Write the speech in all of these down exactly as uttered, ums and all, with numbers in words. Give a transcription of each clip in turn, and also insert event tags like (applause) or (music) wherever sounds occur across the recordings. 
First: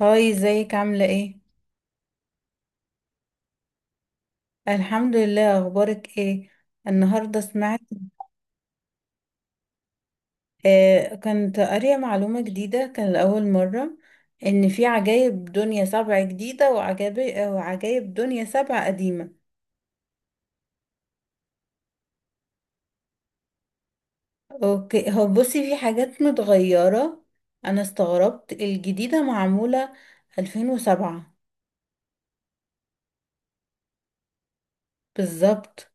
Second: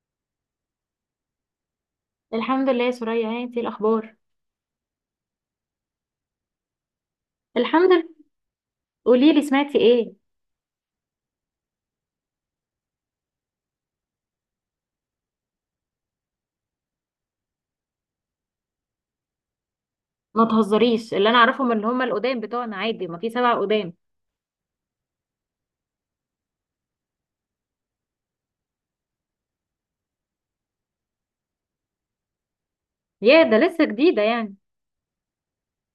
هاي ازيك عاملة ايه؟ الحمد لله يا سوريا، ها انتي الاخبار. الحمد لله اخبارك ايه؟ النهاردة سمعت. الحمد لله. قولي لي سمعتي ايه. آه كنت قارية معلومة جديدة كان لأول مرة ان في عجايب دنيا سبع جديدة وعجائب وعجايب دنيا سبع قديمة. ما تهزريش، اللي انا اعرفهم اللي هم القدام بتوعنا عادي، ما في سبع قدام. اوكي، هو بصي في حاجات متغيرة. انا استغربت الجديدة معمولة ألفين وسبعة. يا ده لسه جديده يعني. بالظبط.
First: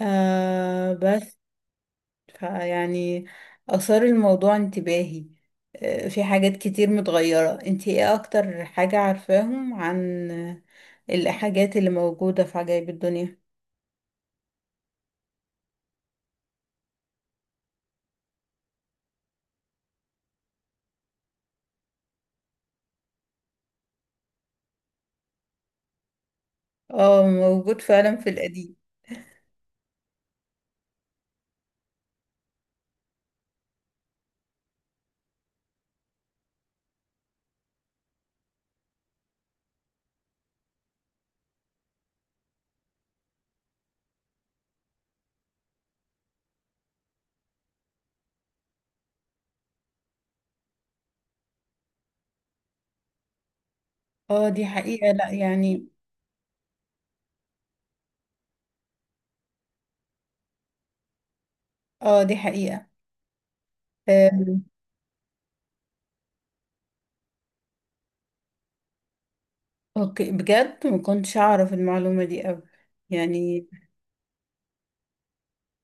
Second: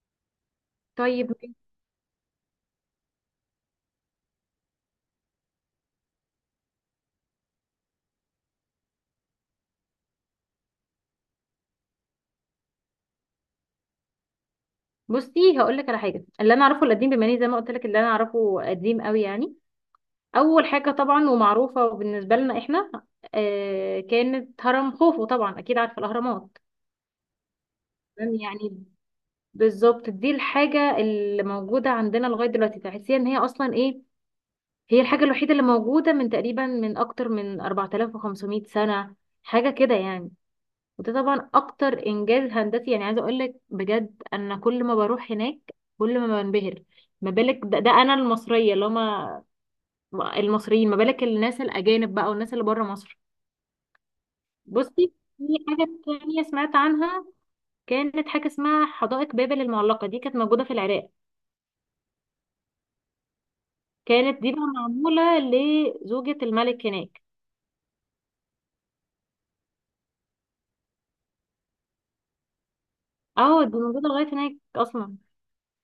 آه طيب. بس فيعني أثار الموضوع انتباهي. آه، في حاجات كتير متغيرة، انتي ايه أكتر حاجة عارفاهم عن آه، الحاجات اللي موجودة في عجائب الدنيا؟ بصي هقول لك على حاجه، اللي انا اعرفه القديم بما اني زي ما قلت لك اللي انا اعرفه قديم قوي يعني. اول حاجه طبعا ومعروفه بالنسبه لنا احنا، آه كانت هرم خوفو، طبعا اكيد عارفه الاهرامات. اه، موجود فعلا في تمام؟ القديم. يعني بالظبط دي الحاجه اللي موجوده عندنا لغايه دلوقتي، تحسيها ان هي اصلا ايه. هي الحاجة الوحيدة اللي موجودة من تقريبا من أكتر من أربعة آلاف وخمسمائة سنة، حاجة كده يعني. وده طبعا أكتر إنجاز هندسي، يعني عايزة أقولك بجد أنا كل ما بروح هناك كل ما بنبهر. ما بالك، ده, ده أنا المصرية، اللي هما المصريين، ما بالك الناس الأجانب بقى والناس اللي بره مصر. اه دي حقيقة، بصي، لا في يعني. حاجة تانية سمعت عنها، كانت حاجة اسمها حدائق بابل المعلقة، دي كانت موجودة في العراق. اه دي حقيقة. كانت دي بقى آم، معمولة لزوجة الملك هناك. اوكي، بجد ما كنتش أعرف المعلومة دي أوي اه يعني. دي موجودة لغاية هناك أصلا.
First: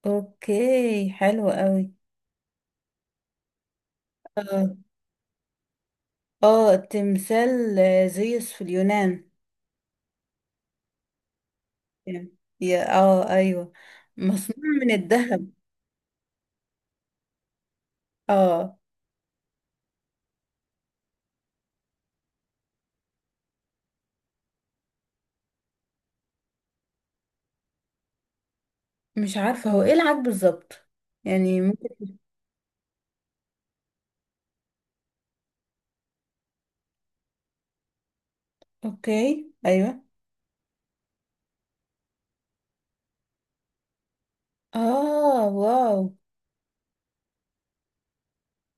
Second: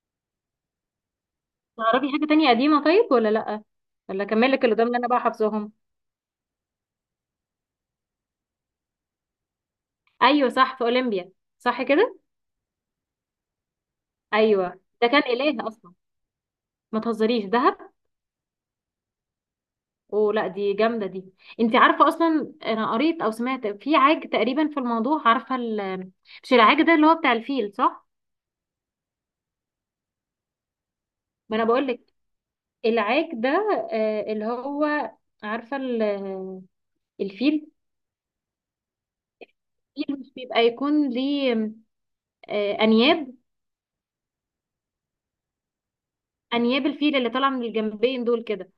اوكي، حلو أوي. تعرفي حاجة تانية قديمة طيب ولا لأ، ولا أكمل لك اللي اه. قدام اللي أنا بقى حافظاهم. اه، تمثال آه، زيوس في اليونان. أيوة صح، في أولمبيا. صح كده. يعني. يا اه ايوه، مصنوع أيوة، من ده كان الذهب. إله أصلا. ما تهزريش دهب، اه، ولا دي جامدة دي. أنت عارفة أصلا أنا قريت أو سمعت في عاج تقريبا في الموضوع، عارفة ال... مش العاج ده اللي هو بتاع الفيل صح. مش عارفة هو ايه العاد بالظبط، ما يعني أنا بقول ممكن. لك العاج ده، آه، اللي هو عارفة ال... الفيل. اوكي، ايوه. الفيل مش بيبقى يكون ليه آه، أنياب. اه، واو. أنياب الفيل اللي طالعة من الجنبين دول كده.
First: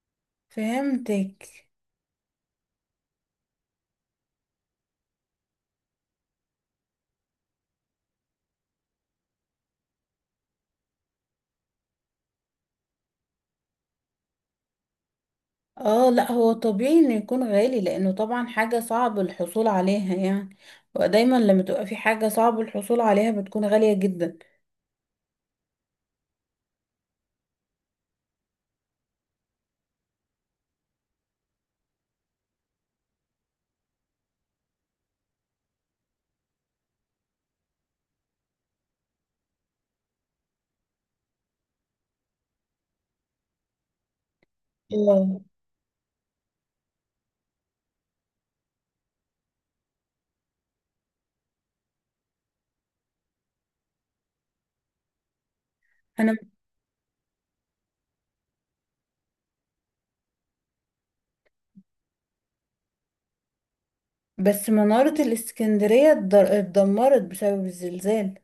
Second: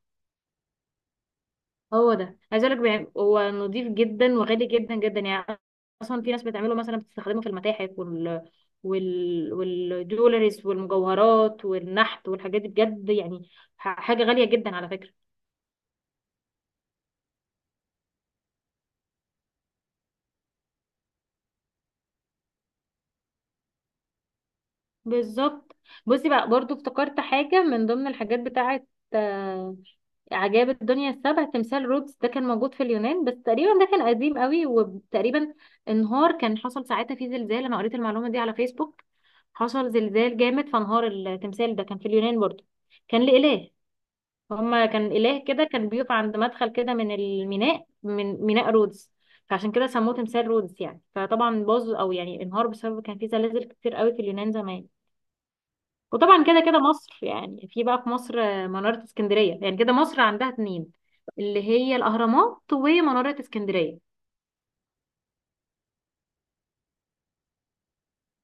فهمتك. هو ده عايز اقول لك بيع- هو نظيف جدا وغالي جدا جدا يعني. اصلا في ناس بتعمله مثلا، بتستخدمه في المتاحف وال وال والجولريز والمجوهرات والنحت والحاجات دي بجد يعني. ح- حاجة غالية جدا على فكرة. اه لا، هو طبيعي انه يكون غالي لانه طبعا حاجة صعب الحصول عليها يعني. ودايما لما تبقى في حاجة صعب الحصول عليها بتكون غالية جدا. بالظبط. بصي بقى برضو افتكرت حاجة من ضمن الحاجات بتاعة آه، عجائب الدنيا السبع. تمثال رودز ده كان موجود في اليونان، بس تقريبا ده كان قديم قوي، وتقريبا انهار، كان حصل ساعتها فيه زلزال، انا قريت المعلومة دي على فيسبوك. حصل زلزال جامد فانهار التمثال، ده كان في اليونان برضو. كان لإله، هما كان اه، إله كده، كان بيقف عند مدخل كده من الميناء، من ميناء رودز. فعشان كده سموه تمثال رودز يعني. فطبعا باظ او يعني انهار بسبب كان فيه زلازل كتير قوي في اليونان زمان. انا وطبعا كده كده مصر يعني، في بقى في مصر منارة اسكندرية. يعني كده مصر عندها اتنين، اللي هي الأهرامات ومنارة اسكندرية. بس منارة الاسكندرية اتضر- اتدمرت بسبب الزلزال.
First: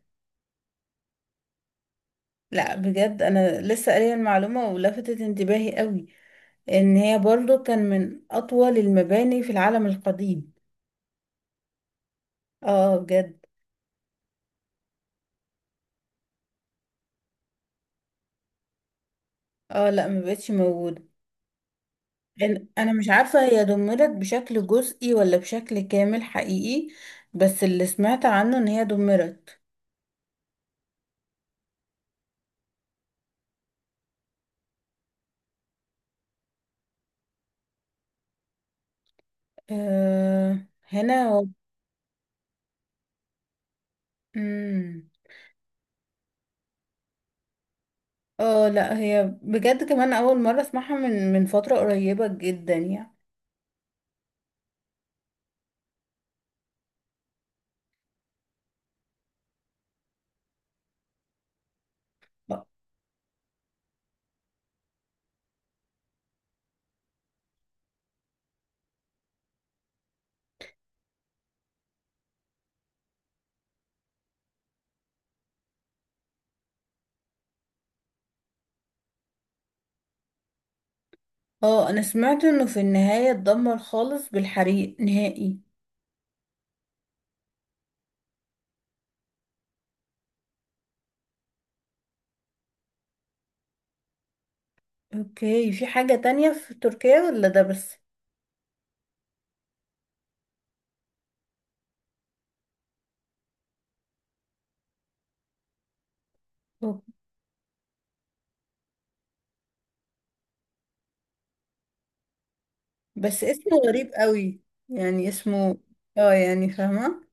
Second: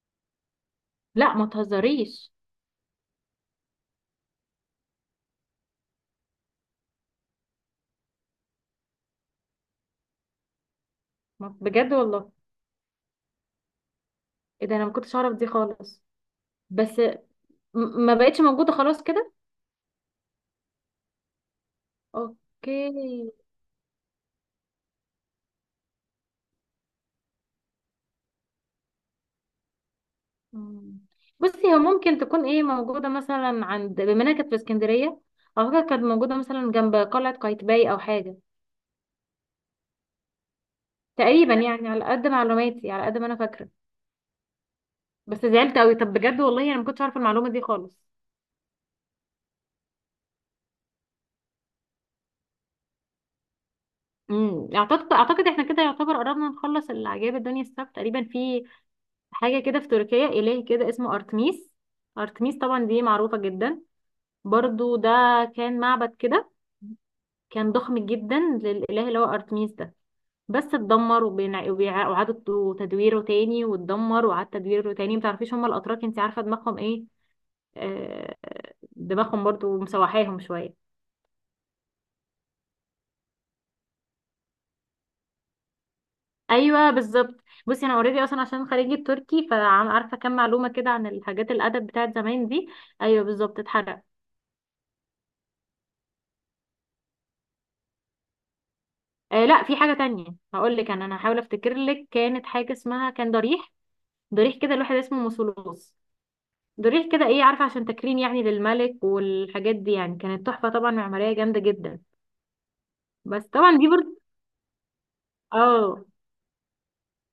لا ما تهزريش. لا بجد، انا لسه قارية المعلومة ولفتت انتباهي قوي ان هي برضو كان من اطول المباني في العالم القديم. ما- بجد والله. اه بجد. ايه ده، انا ما كنتش اعرف دي خالص. بس م- ما بقتش موجودة خلاص كده. اه لا، ما بقتش موجوده. إن- اوكي. انا مش عارفه هي دمرت بشكل جزئي ولا بشكل كامل حقيقي، بس اللي سمعت عنه ان هي دمرت. مم. بصي هو ممكن تكون ايه موجودة مثلا عند، بما انها كانت في اسكندرية، اعتقد كانت موجودة مثلا جنب قلعة قايتباي او حاجة. آه هنا و... تقريبا يعني على قد معلوماتي على قد ما انا فاكرة. مم. بس زعلت قوي، طب بجد والله انا ما كنتش عارفه المعلومه دي خالص. اه لا، هي بجد كمان اول مره اسمعها من من فتره قريبه جدا يعني. امم اعتقد اعتقد احنا كده يعتبر قربنا نخلص العجائب الدنيا السبت تقريبا. في حاجه كده في تركيا، اله كده اسمه ارتميس. ارتميس طبعا دي معروفه جدا. برضو ده كان معبد كده، كان ضخم جدا للاله اللي هو ارتميس ده. بس اتدمر وبينع- وبيع- وإعادة تدويره تاني، واتدمر وإعادة تدويره تاني. متعرفيش هما الأتراك انت عارفة دماغهم ايه، آه، دماغهم برضو مسوحاهم شوية. اه، انا سمعت انه في النهايه اتدمر خالص بالحريق نهائي. ايوه بالظبط. بصي انا اوريدي اصلا عشان خريجه تركي، فعارفه كام معلومه كده عن الحاجات الادب بتاعت زمان دي. ايوه بالظبط، اتحرق. اوكي، في حاجه تانية في تركيا ولا ده بس؟ آه لا، في حاجه تانية هقول لك. انا انا هحاول افتكر لك، كانت حاجه اسمها كان ضريح، ضريح كده الواحد اسمه مسولوس. أوه. ضريح كده ايه عارفه عشان تكريم يعني للملك والحاجات دي، يعني كانت تحفه طبعا معماريه جامده جدا. بس بس طبعا اسمه دي غريب برضه. قوي، يعني اسمه. اه. اه يعني، فاهمة.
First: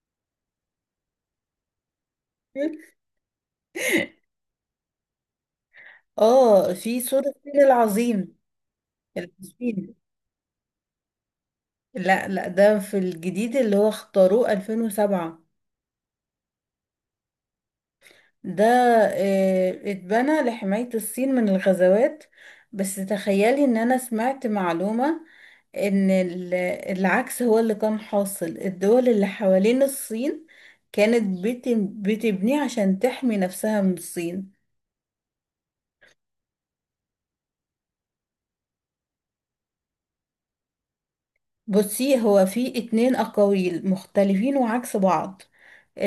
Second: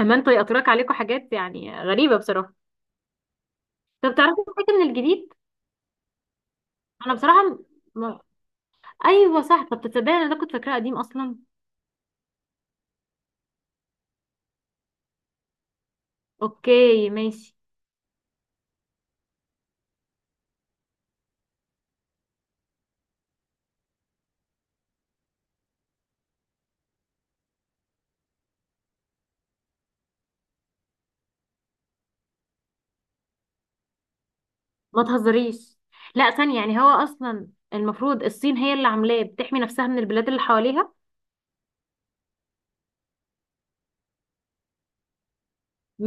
اما انتوا يأطرك عليكم حاجات يعني غريبه بصراحه. طب تعرفي حاجه من الجديد؟ اه، في انا سور بصراحه الفيل م- العظيم. ايوه صح، طب العظيم. تصدقي انا ده كنت فاكراه قديم اصلا. لا لا، ده في الجديد اللي هو اختاروه ألفين وسبعة. اوكي ماشي. ده آه، اتبنى لحماية الصين من الغزوات. بس تخيلي ان انا سمعت معلومة ان ال- العكس هو اللي كان حاصل. الدول اللي حوالين الصين كانت بت- بتبنيه عشان تحمي نفسها من الصين. ما تهزريش، لا ثانية يعني، هو اصلا المفروض الصين هي اللي عاملاه بتحمي نفسها من البلاد اللي حواليها. بصي، هو في اتنين أقاويل مختلفين وعكس بعض.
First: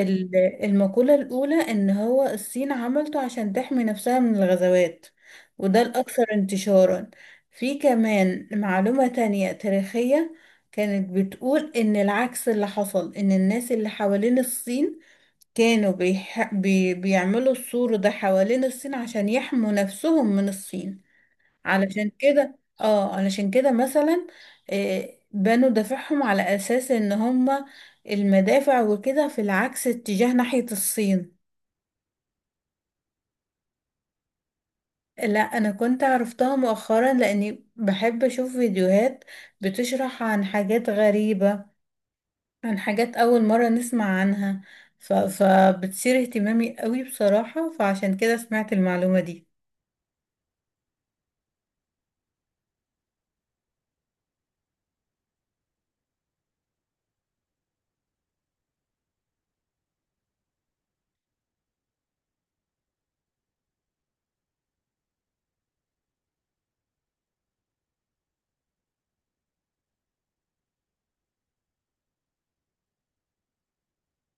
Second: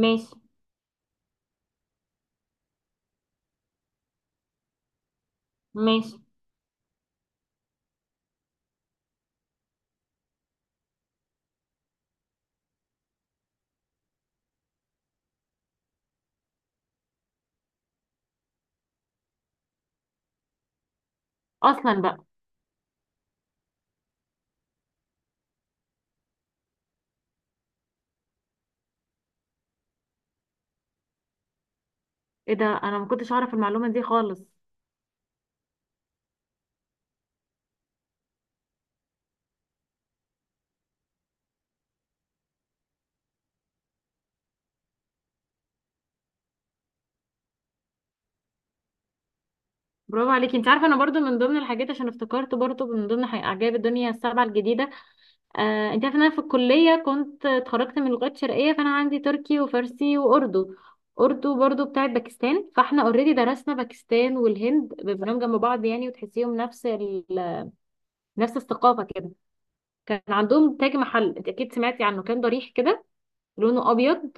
ماشي. المقولة الأولى إن هو الصين عملته عشان تحمي نفسها من الغزوات، وده ماشي. الأكثر انتشارا. في كمان معلومة تانية تاريخية كانت بتقول إن العكس اللي حصل، إن الناس اللي حوالين الصين كانوا بيح... بي... بيعملوا السور ده حوالين الصين عشان يحموا نفسهم من الصين. اصلا علشان بقى. كده، اه علشان كده مثلا آه، بنوا دوافعهم على اساس ان هما المدافع وكده في العكس اتجاه ناحية الصين. ايه ده، انا ما كنتش اعرف المعلومة دي خالص. لا، انا كنت عرفتها مؤخرا لاني بحب اشوف فيديوهات بتشرح عن حاجات غريبة، عن حاجات اول مرة نسمع عنها، ف... فبتثير اهتمامي قوي بصراحة، فعشان كده سمعت المعلومة دي. برافو عليكي. انت عارفه انا برضو من ضمن الحاجات عشان افتكرت برضو من ضمن حي- عجائب الدنيا السبعه الجديده. آه انت عارفه ان انا في الكليه كنت اتخرجت من لغات شرقيه، فانا عندي تركي وفارسي واردو. اردو برضو بتاعت باكستان، فاحنا اوريدي درسنا باكستان والهند، بنبقى جنب بعض يعني وتحسيهم نفس نفس الثقافه كده. كان عندهم تاج محل، انت اكيد سمعتي عنه، كان ضريح كده لونه ابيض،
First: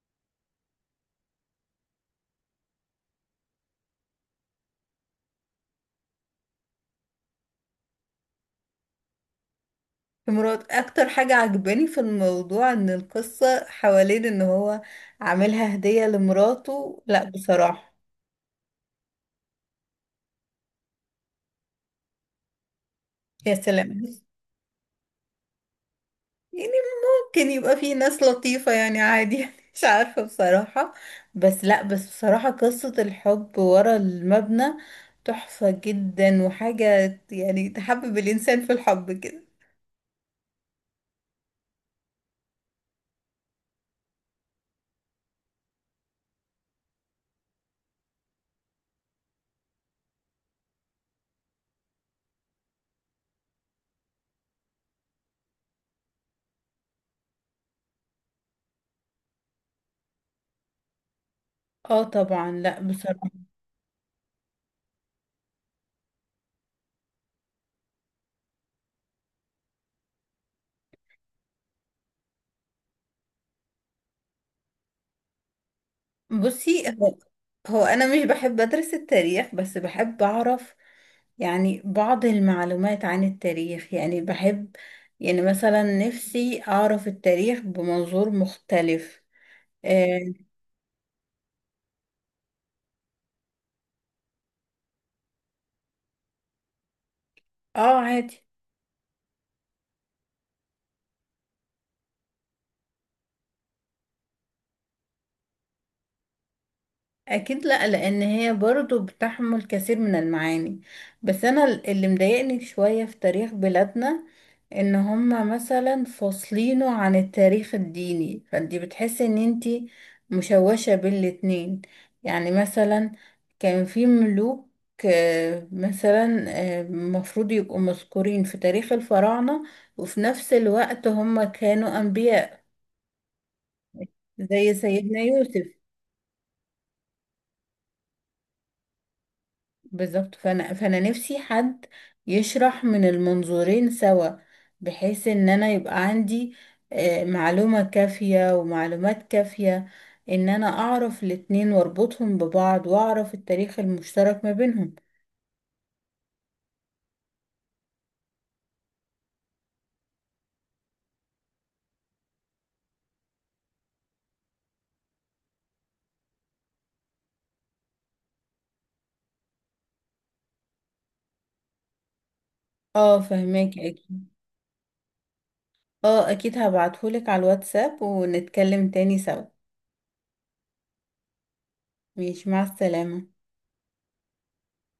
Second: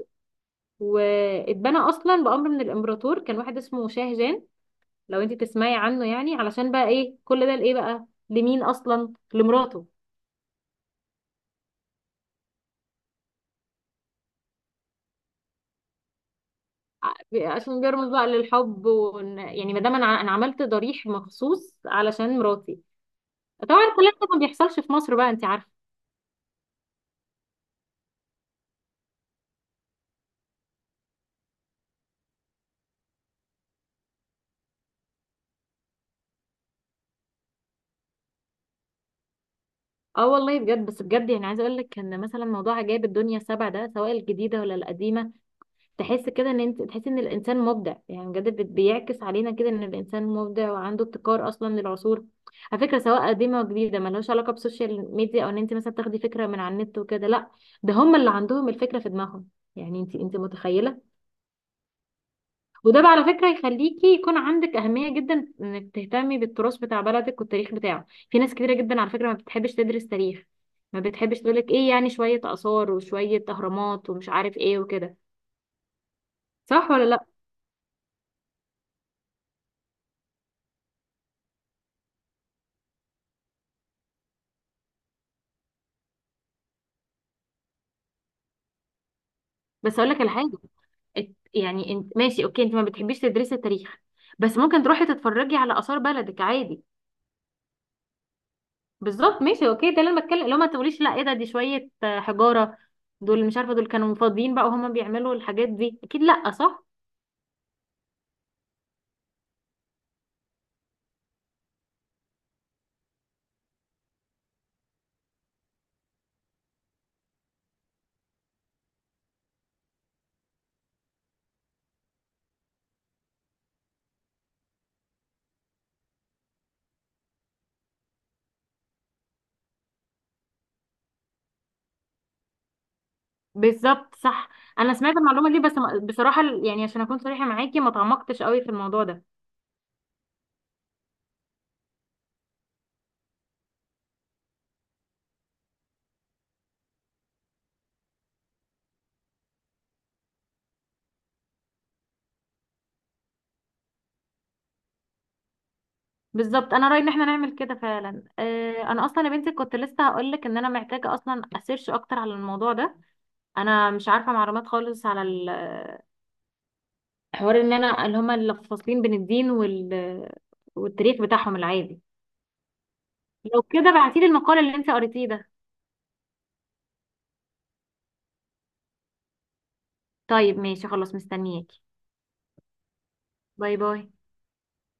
واتبنى اصلا بامر من الامبراطور كان واحد اسمه شاه جان. لو انت تسمعي عنه يعني، علشان بقى ايه كل ده لايه بقى لمين، اصلا لمراته. في مراد اكتر حاجة عجباني في الموضوع ان القصة حوالين ان هو عاملها هدية لمراته، لا عشان بصراحة. بيرمز بقى للحب، وإن- يعني ما دام انا ع- انا عملت ضريح مخصوص علشان مراتي. يا طبعا الكلام سلام. ده ما بيحصلش في مصر بقى، انت عارفه. يعني ممكن يبقى في ناس لطيفة يعني، عادي (laughs) يعني مش عارفة بصراحة. بس لا، بس بصراحة قصة الحب ورا المبنى تحفة جدا وحاجة، يعني تحبب الانسان في الحب كده. اه والله بجد، بس بجد يعني عايزه اقول لك ان مثلا موضوع عجائب الدنيا السبع ده سواء الجديده ولا القديمه، تحس كده ان انت تحس ان الانسان مبدع يعني بجد، بت- بيعكس علينا كده ان الانسان مبدع وعنده ابتكار اصلا للعصور، على فكره سواء قديمه وجديده، ملهاش علاقه بالسوشيال ميديا او ان انت مثلا تاخدي فكره من على النت وكده، لا. ده هم اللي عندهم الفكره في دماغهم، يعني انت انت متخيله. اه طبعا، لا وده بقى على بصراحة. فكره يخليكي يكون عندك اهميه جدا انك تهتمي بالتراث بتاع بلدك والتاريخ بتاعه. في ناس كتيره جدا على فكره ما بتحبش تدرس تاريخ، ما بتحبش تقولك ايه يعني شويه اثار وشويه اهرامات ومش عارف ايه وكده. بصي صح ولا هو لا؟ هو انا مش بحب ادرس التاريخ، بس بحب اعرف يعني بعض المعلومات عن التاريخ، يعني بحب يعني مثلا نفسي اعرف التاريخ بمنظور مختلف. بس اقول لك على اه. حاجه، ات- يعني انت ماشي اوكي، انت ما بتحبيش تدرسي تاريخ، بس ممكن تروحي تتفرجي على آثار بلدك عادي. آه، عادي. بالظبط، ماشي اوكي، ده اللي انا بتكلم، لو ما تقوليش لا ايه ده دي شوية آه، حجارة. دول مش عارفة دول كانوا فاضيين بقى وهما بيعملوا الحاجات دي، اكيد لا صح. اكيد لا، لان هي برضو بتحمل كثير من المعاني. بس انا اللي مضايقني شوية في تاريخ بلادنا ان هما مثلا فاصلينه عن التاريخ الديني، فانتي بتحسي ان انتي مشوشة بين الاتنين. يعني مثلا كان في ملوك، آه، مثلا آه، المفروض يبقوا مذكورين في تاريخ الفراعنة وفي نفس الوقت هما كانوا انبياء، بالظبط صح. زي انا سمعت سيدنا المعلومة دي، يوسف. بس ما- بصراحة ال- يعني عشان اكون صريحة معاكي ما تعمقتش قوي في الموضوع ده. بالظبط. فانا فانا نفسي حد يشرح من المنظورين سوا، بحيث ان انا يبقى عندي آه، معلومة كافية ومعلومات كافية، ان انا اعرف الاتنين واربطهم ببعض واعرف التاريخ المشترك ما بينهم. بالظبط. انا رايي ان احنا نعمل كده فعلا. آه، انا اصلا يا بنتي كنت لسه هقول لك ان انا محتاجه اصلا اسيرش اكتر على الموضوع ده. انا مش عارفه معلومات خالص على حوار ان انا اللي هما اللي فاصلين بين الدين وال... والتاريخ بتاعهم العادي. اه لو فهماك كده بعتيلي اكيد. المقال اللي انت قريتيه ده. اه اكيد، هبعتهولك على الواتساب ونتكلم تاني سوا. طيب ماشي خلاص مستنياكي. ماشي، مع السلامة. باي باي.